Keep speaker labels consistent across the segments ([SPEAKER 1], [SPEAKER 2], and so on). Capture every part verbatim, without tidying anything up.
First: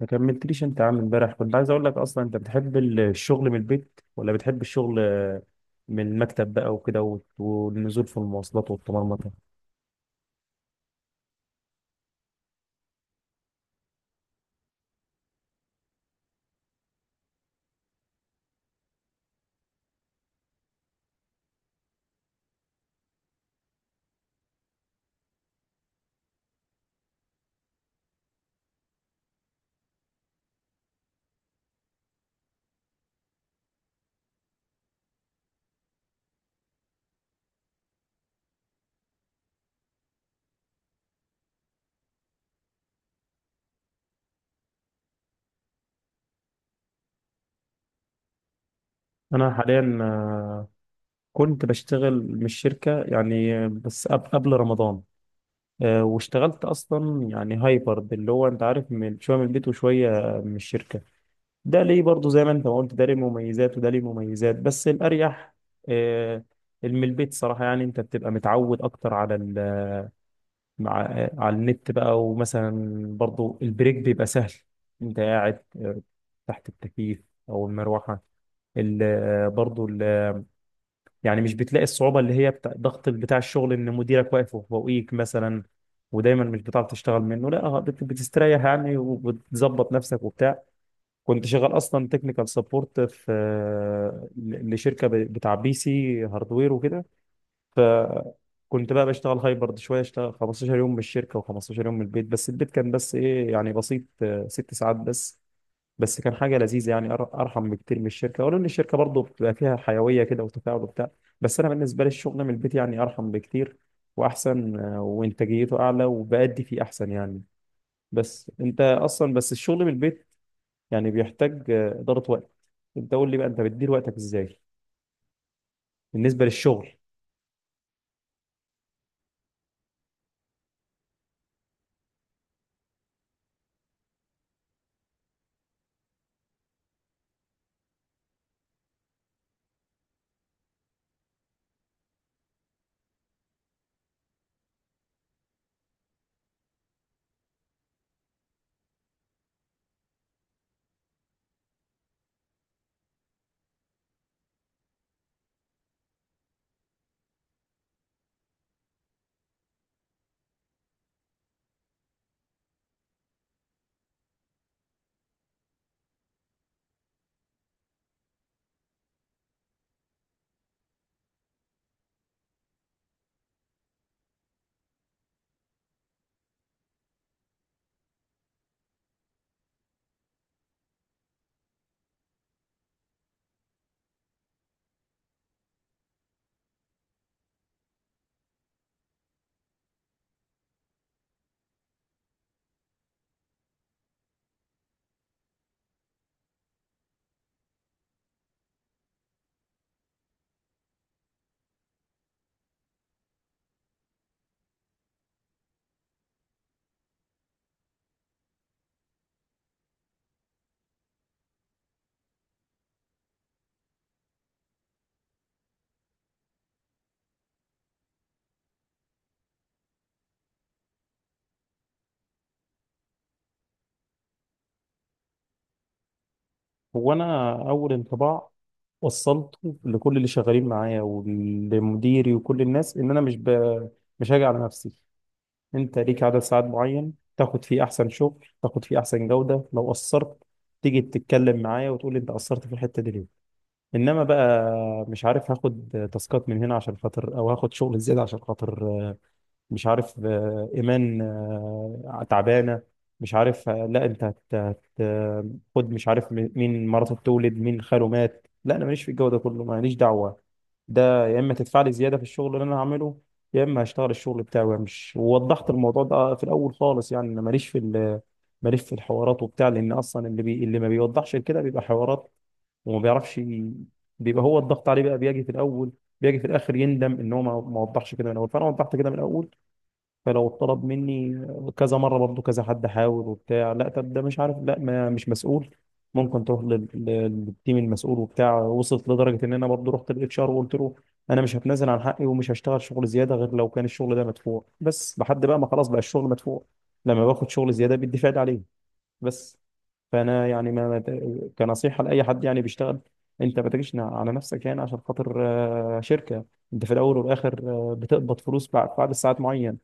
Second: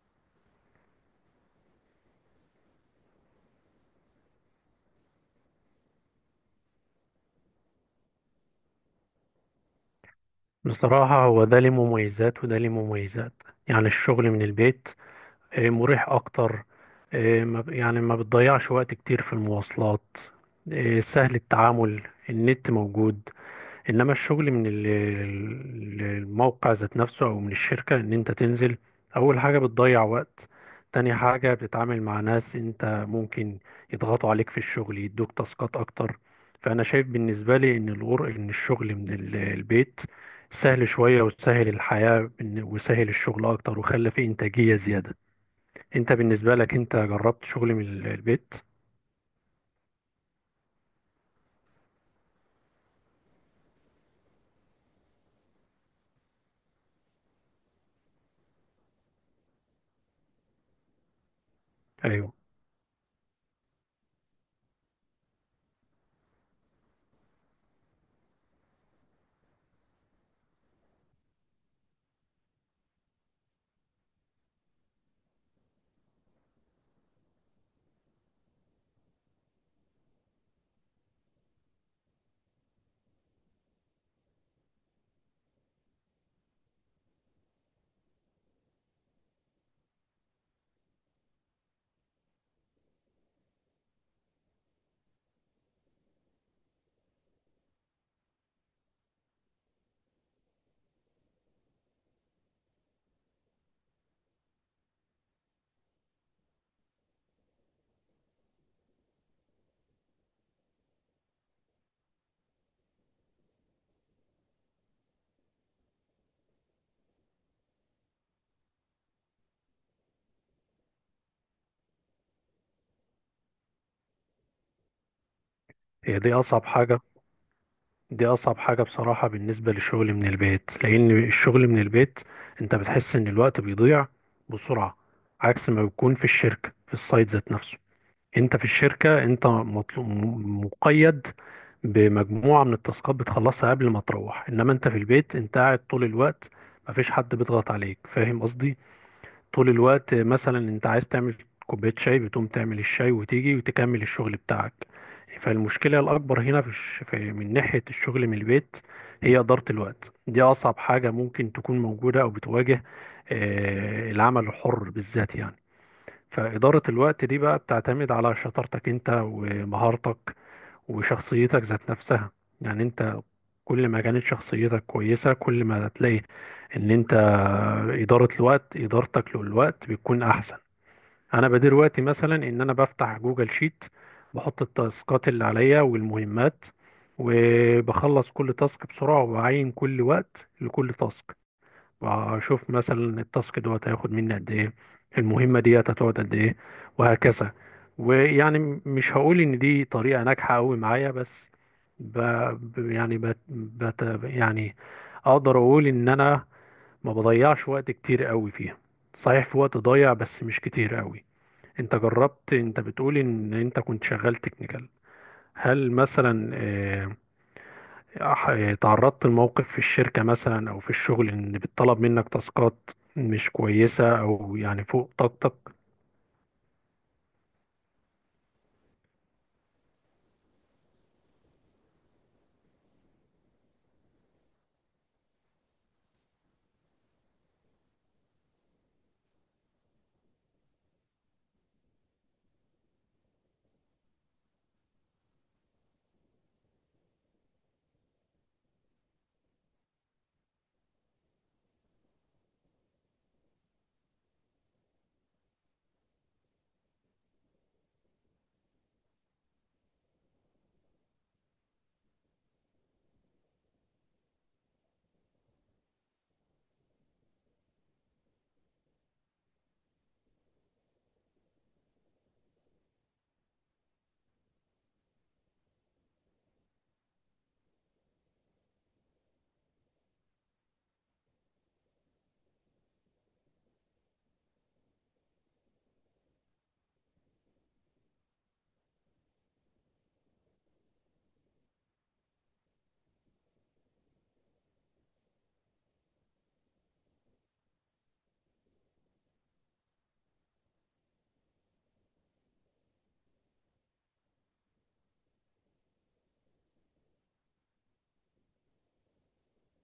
[SPEAKER 1] ما كملتليش انت يا عم. امبارح كنت عايز اقول لك، اصلا انت بتحب ال- الشغل من البيت، ولا بتحب الشغل، آه، من المكتب بقى وكده، وت- والنزول في المواصلات والطمرمطه.
[SPEAKER 2] بصراحة هو ده ليه مميزات وده ليه مميزات. يعني الشغل من البيت آه، مريح أكتر. آه، ما ب- يعني ما بتضيعش وقت كتير في المواصلات. آه، سهل التعامل، النت موجود. انما الشغل من ال- ال- الموقع ذات نفسه او من الشركة ان انت تنزل، اول حاجة بتضيع وقت، تاني حاجة بتتعامل مع ناس انت ممكن يضغطوا عليك في الشغل يدوك تاسكات اكتر. فانا شايف بالنسبة لي ان الغر ان الشغل من ال- البيت سهل شوية وسهل الحياة بن- وسهل الشغل اكتر وخلى فيه انتاجية زيادة. انت بالنسبة لك انت جربت شغل من ال- البيت؟
[SPEAKER 1] انا حاليا، آه، كنت بشتغل من الشركه يعني، آه، بس قب- قبل رمضان، آه، واشتغلت اصلا يعني هايبرد، اللي هو انت عارف، من شويه من البيت وشويه آه، من الشركه. ده ليه برضه
[SPEAKER 2] ايوه،
[SPEAKER 1] زي ما انت ما قلت، ده ليه مميزات وده ليه مميزات، بس الاريح، آه، اللي من البيت صراحه. يعني انت بتبقى متعود اكتر على ال مع على النت بقى. ومثلا برضو البريك بيبقى سهل، انت قاعد، آه، تحت التكييف او المروحه، ال- آه، برضو ال- آه، يعني مش بتلاقي الصعوبه اللي هي بتاع ضغط بتاع الشغل ان مديرك واقف فوقيك مثلا، ودايما مش بتعرف تشتغل منه. لا، بت- بتستريح يعني، وبتظبط نفسك وبتاع. كنت شغال اصلا تكنيكال سبورت في، آه، ل- لشركه ب- بتاع بي سي هاردوير وكده. فكنت بقى بشتغل هايبرد، شويه اشتغل خمسة عشر يوم من الشركه و15 يوم من البيت. بس البيت كان بس ايه، يعني بسيط، آه، ست ساعات بس. بس كان حاجه لذيذه يعني، أر- ارحم بكتير من الشركه، ولو ان الشركه برضه بتبقى فيها حيويه كده وتفاعل وبتاع. بس انا بالنسبه لي الشغل من البيت يعني ارحم بكتير واحسن، آه، وانتاجيته اعلى، وبأدي فيه احسن يعني. بس انت اصلا، بس الشغل من البيت يعني بيحتاج، آه، اداره وقت. انت قول لي بقى، انت بتدير وقتك ازاي
[SPEAKER 2] هي دي
[SPEAKER 1] بالنسبه
[SPEAKER 2] اصعب
[SPEAKER 1] للشغل؟
[SPEAKER 2] حاجة. دي أصعب حاجة بصراحة بالنسبة للشغل من البيت، لأن الشغل من البيت أنت بتحس إن الوقت بيضيع بسرعة، عكس ما بيكون في الشركة في السايت ذات نفسه. أنت في الشركة أنت مطلوب، مقيد بمجموعة من التاسكات بتخلصها قبل ما تروح، إنما أنت في البيت أنت قاعد طول الوقت، مفيش حد بيضغط عليك، فاهم قصدي؟ طول الوقت مثلا انت عايز تعمل كوباية شاي بتقوم تعمل الشاي وتيجي وتكمل الشغل بتاعك. فالمشكلة الأكبر هنا في الش... في من ناحية الشغل من البيت هي إدارة الوقت. دي أصعب حاجة ممكن تكون موجودة أو بتواجه آه، العمل الحر بالذات. يعني فإدارة الوقت دي بقى بتعتمد على شطارتك انت ومهارتك وشخصيتك ذات نفسها. يعني انت كل ما كانت شخصيتك كويسة كل ما هتلاقي ان انت إدارة الوقت إدارتك للوقت بتكون أحسن. أنا بدير وقتي مثلا إن أنا بفتح جوجل شيت، بحط التاسكات اللي عليا والمهمات، وبخلص كل تاسك بسرعة وبعين كل وقت لكل تاسك، واشوف مثلا التاسك دوت هياخد مني قد ايه، المهمه ديت هتقعد قد ايه، وهكذا. ويعني م- مش هقول ان دي طريقه ناجحه قوي معايا، بس ب... ب- يعني بت... بت... يعني اقدر اقول ان انا ما بضيعش وقت كتير قوي فيها. صحيح في وقت ضايع بس مش كتير قوي. انت جربت، انت بتقول ان انت كنت شغال تكنيكال، هل مثلا آه، ح- تعرضت لموقف في الشركة مثلا أو في الشغل إن بيطلب منك تاسكات مش كويسة أو يعني فوق طاقتك؟
[SPEAKER 1] هو انا اول انطباع وصلته لكل اللي شغالين معايا ولمديري وكل الناس، ان انا مش ب... مش هاجي على نفسي. انت ليك عدد ساعات معين تاخد فيه احسن شغل، تاخد فيه احسن جودة. لو قصرت، تيجي تتكلم معايا وتقول لي انت قصرت في الحتة دي ليه. انما بقى مش عارف هاخد تاسكات من هنا عشان خاطر، او هاخد شغل زيادة عشان خاطر مش عارف، آه، ايمان آه، تعبانه، مش عارف، آه، لا انت هت- هت- آه، خد مش عارف، م- مين مراته بتولد، مين خاله مات، لا انا ماليش في الجو ده كله، ماليش دعوه. ده يا اما تدفع لي زياده في الشغل اللي انا هعمله، يا اما هشتغل الشغل بتاعي وامشي. ووضحت الموضوع ده في الاول خالص، يعني انا ماليش في ال- ماليش في الحوارات وبتاع، لان اصلا اللي بي اللي ما بيوضحش كده بيبقى حوارات، وما بيعرفش ي- بيبقى هو الضغط عليه بقى، بيجي في الاول، بيجي في الاخر يندم ان هو ما ما وضحش كده من الاول. فانا وضحت كده من الاول، فلو طلب مني كذا مره برضو كذا حد حاول وبتاع، لا طب ده مش عارف، لا ما، مش مسؤول، ممكن تروح لل- لل- للتيم المسؤول وبتاع. وصلت لدرجه ان انا برضو رحت للاتش ار وقلت له، انا مش هتنازل عن حقي، ومش هشتغل شغل زياده غير لو كان الشغل ده مدفوع. بس لحد بقى ما خلاص بقى الشغل مدفوع، لما باخد شغل زياده بيدي فايد عليه، بس. فانا يعني، ما ما- كنصيحه لاي حد يعني بيشتغل، انت ما تجيش على نفسك يعني عشان خاطر، آه، شركه. انت في الاول والاخر، آه، بتقبض فلوس بعد بعد ساعات معينه،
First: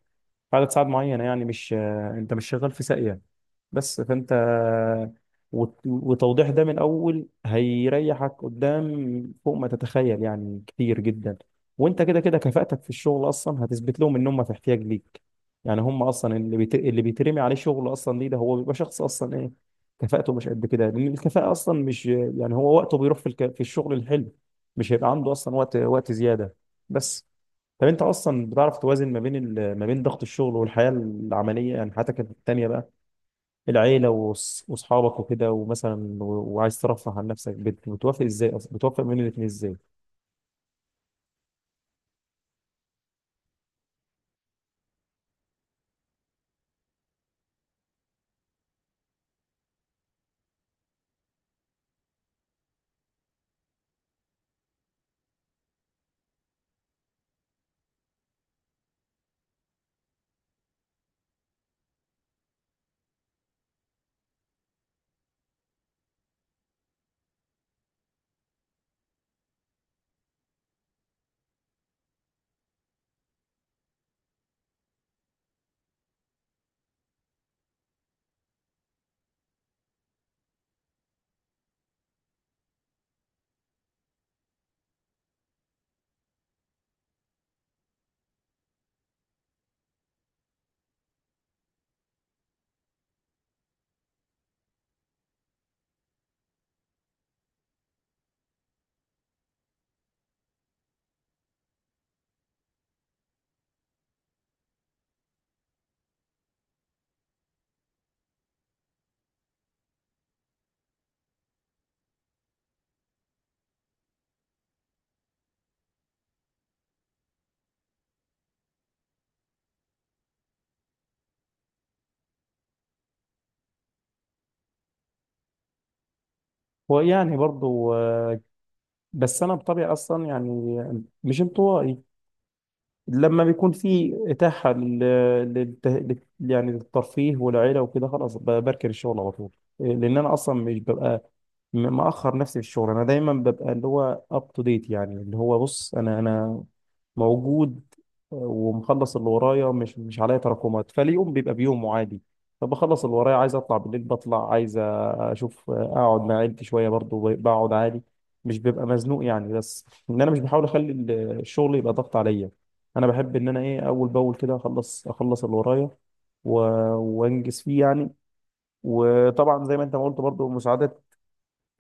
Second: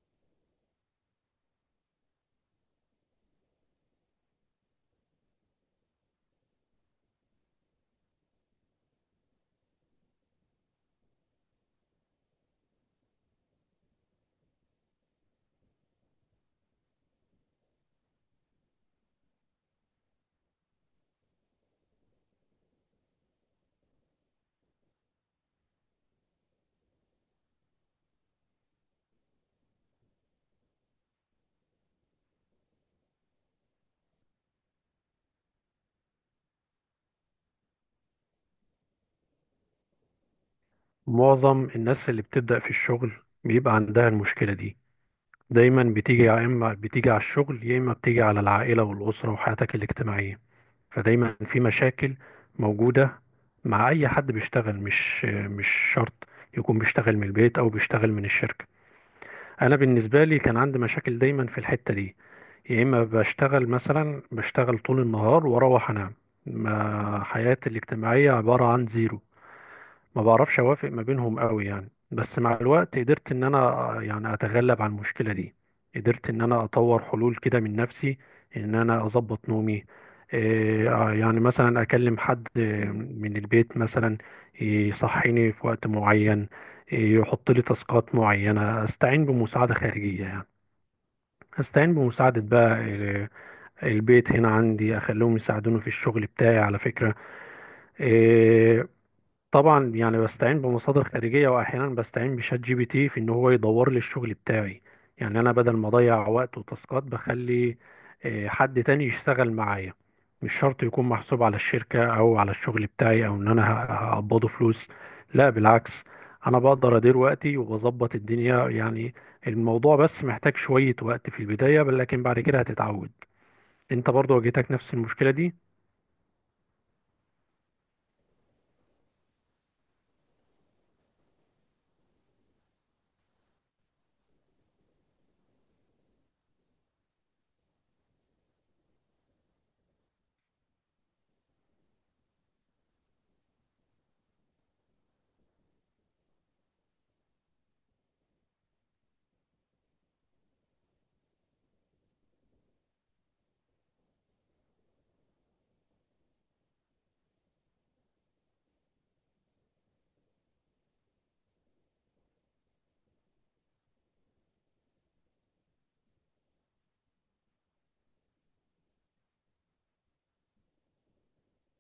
[SPEAKER 1] عدد ساعات معينة، يعني مش، انت مش شغال في ساقية. بس فانت، وت- وتوضيح ده من الاول هيريحك قدام فوق ما تتخيل يعني، كتير جدا. وانت كده كده كفاءتك في الشغل اصلا هتثبت لهم ان هم في احتياج ليك. يعني هم اصلا اللي بيت... اللي بيترمي عليه شغل اصلا ليه؟ ده هو بيبقى شخص اصلا ايه، كفاءته مش قد كده، لان الكفاءة اصلا مش، يعني هو وقته بيروح في الك... في الشغل الحلو، مش هيبقى عنده اصلا وقت وقت زيادة، بس. طب انت اصلا بتعرف توازن ما بين ال- ما بين ضغط الشغل والحياه العمليه، يعني حياتك التانيه بقى، العيله وص- واصحابك وكده ومثلا، و- وعايز ترفه عن نفسك، بت- بتوافق ازاي اصلا، بتوافق بين الاثنين ازاي؟
[SPEAKER 2] معظم الناس اللي بتبدأ في الشغل بيبقى عندها المشكلة دي، دايما بتيجي، يا إما بتيجي على الشغل يا إما بتيجي على العائلة والأسرة وحياتك الاجتماعية. فدايما في مشاكل موجودة مع أي حد بيشتغل، مش مش شرط يكون بيشتغل من البيت أو بيشتغل من الشركة. انا بالنسبه لي كان عندي مشاكل دايما في الحته دي، يا اما بشتغل مثلا بشتغل طول النهار واروح انام، ما حياتي الاجتماعيه عباره عن زيرو، ما بعرفش اوافق ما بينهم قوي يعني. بس مع الوقت قدرت ان انا يعني اتغلب على المشكلة دي، قدرت ان انا اطور حلول كده من نفسي، ان انا اظبط نومي، إيه، آه، يعني مثلا اكلم حد من البيت مثلا يصحيني في وقت معين، إيه، يحط لي تاسكات معينة. استعين بمساعدة خارجية يعني، استعين بمساعدة بقى إيه، البيت هنا عندي، اخليهم يساعدوني في الشغل بتاعي على فكرة. آه، طبعا يعني بستعين بمصادر خارجية، وأحيانا بستعين بشات جي بي تي في إن هو يدور لي الشغل بتاعي. يعني أنا بدل ما أضيع وقت وتاسكات، بخلي آه، حد تاني يشتغل معايا. مش شرط يكون محسوب على الشركة أو على الشغل بتاعي أو إن أنا ه- هقبضه فلوس، لا بالعكس. أنا بقدر أدير وقتي وبظبط الدنيا يعني. الموضوع بس محتاج شوية وقت في البداية بل- لكن بعد كده هتتعود. أنت برضو واجهتك نفس المشكلة دي؟
[SPEAKER 1] هو يعني برضو، آه، بس انا بطبيعي اصلا يعني مش انطوائي. لما بيكون في اتاحه لل... للت... لل... يعني للترفيه والعيله وكده، خلاص، ب- بركن الشغل على طول. لان انا اصلا مش ببقى، م- مأخر نفسي في الشغل. انا دايما ببقى اللي هو اب تو ديت، يعني اللي هو بص انا، انا موجود ومخلص اللي ورايا، مش مش عليا تراكمات، فاليوم بيبقى بيومه عادي. فبخلص اللي ورايا، عايز اطلع بالليل بطلع، عايز اشوف اقعد مع عيلتي شويه برضو بقعد عادي، مش ببقى مزنوق يعني. بس ان انا مش بحاول اخلي ال- الشغل يبقى ضغط عليا. انا بحب ان انا ايه، اول باول كده، اخلص اخلص اللي ورايا، و- وانجز فيه يعني. وطبعا زي ما انت ما قلت، برضو مساعدة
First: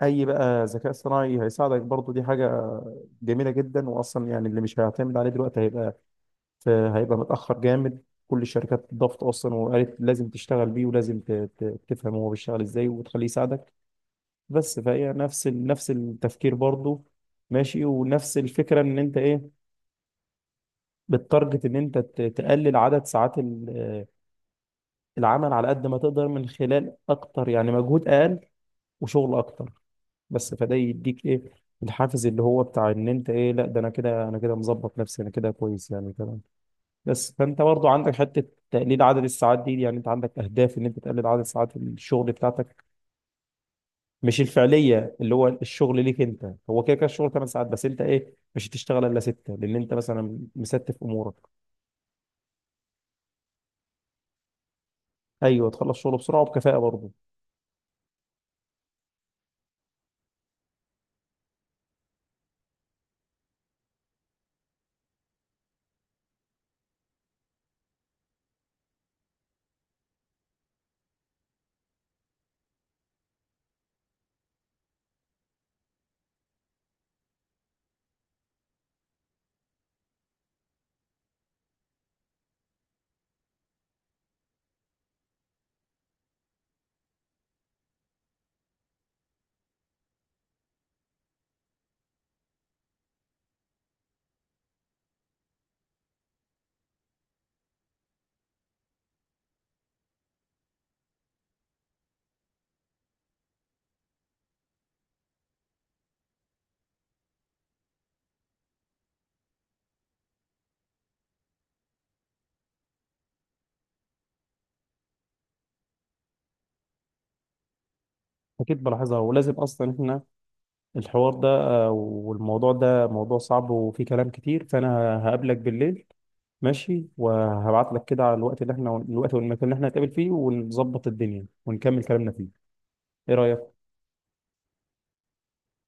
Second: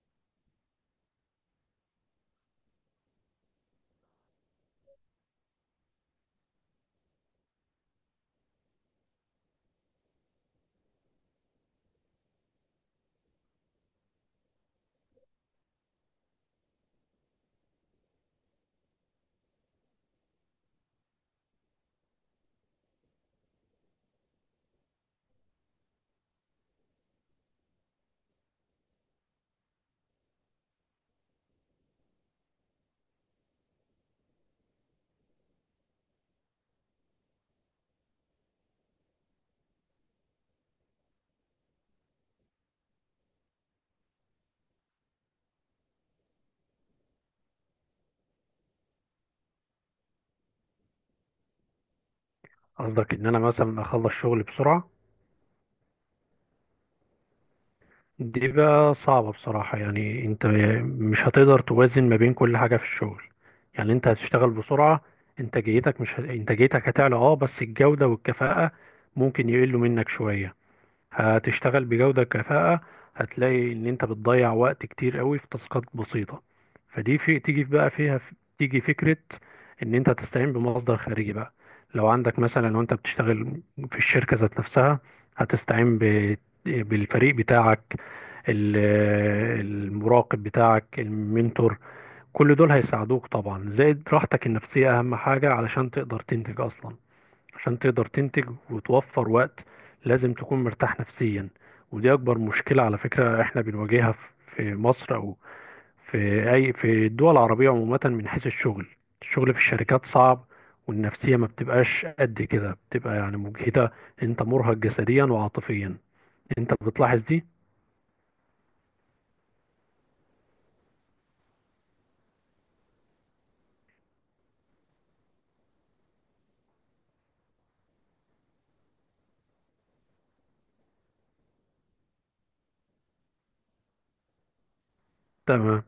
[SPEAKER 1] اي بقى ذكاء اصطناعي هيساعدك، برضو دي حاجة جميلة جدا. واصلا يعني اللي مش هيعتمد عليه دلوقتي هيبقى، فهيبقى متأخر جامد. كل الشركات ضغط أصلا، وقالت لازم تشتغل بيه، ولازم ت- ت- تفهم هو بيشتغل إزاي وتخليه يساعدك. بس فهي نفس ال- نفس التفكير برضه، ماشي، ونفس الفكرة إن أنت إيه، بتتارجت إن أنت ت- تقلل عدد ساعات ال- آه، العمل، على قد ما تقدر، من خلال أكتر يعني مجهود أقل وشغل أكتر. بس فده يديك إيه، الحافز اللي هو بتاع إن أنت إيه، لا ده أنا كده، أنا كده مظبط نفسي، أنا كده كويس يعني كده. بس فانت برضو عندك حته تقليل عدد الساعات دي، يعني انت عندك اهداف ان انت تقلل عدد ساعات الشغل بتاعتك مش الفعليه، اللي هو الشغل ليك انت هو كده كده الشغل ثماني ساعات، بس انت ايه مش هتشتغل الا ستة لان انت مثلا مستف امورك.
[SPEAKER 2] قصدك إن أنا مثلا أخلص شغل بسرعة؟
[SPEAKER 1] ايوه، تخلص شغل بسرعه وبكفاءه برضه.
[SPEAKER 2] دي بقى صعبة بصراحة، يعني انت مش هتقدر توازن ما بين كل حاجة في الشغل. يعني انت هتشتغل بسرعة، انتاجيتك مش ه... انتاجيتك هتعلى اه، بس الجودة والكفاءة ممكن يقلوا منك شوية. هتشتغل بجودة كفاءة، هتلاقي ان انت بتضيع وقت كتير قوي في تاسكات بسيطة. فدي في تيجي بقى فيها تيجي فكرة ان انت تستعين بمصدر خارجي بقى. لو عندك مثلا، لو انت بتشتغل في الشركة ذات نفسها، هتستعين ب... بالفريق بتاعك، ال- المراقب بتاعك، المنتور. كل دول هيساعدوك، طبعا زائد راحتك النفسية اهم حاجة علشان تقدر تنتج اصلا. عشان تقدر تنتج وتوفر وقت لازم تكون مرتاح نفسيا. ودي اكبر مشكلة على فكرة احنا بنواجهها في في مصر او في اي في الدول العربية عموما من حيث الشغل. الشغل في الشركات صعب، والنفسية ما بتبقاش قد كده، بتبقى يعني مجهدة. انت مرهق جسديا وعاطفيا، انت بتلاحظ دي؟
[SPEAKER 1] اكيد بلاحظها، ولازم اصلا احنا، الحوار ده، آه، والموضوع ده موضوع صعب وفيه كلام كتير، فانا هقابلك بالليل، ماشي، وهبعت لك كده على الوقت اللي احنا، الوقت والمكان اللي احنا هنتقابل فيه، ونظبط الدنيا ونكمل كلامنا فيه. ايه رايك؟
[SPEAKER 2] تمام.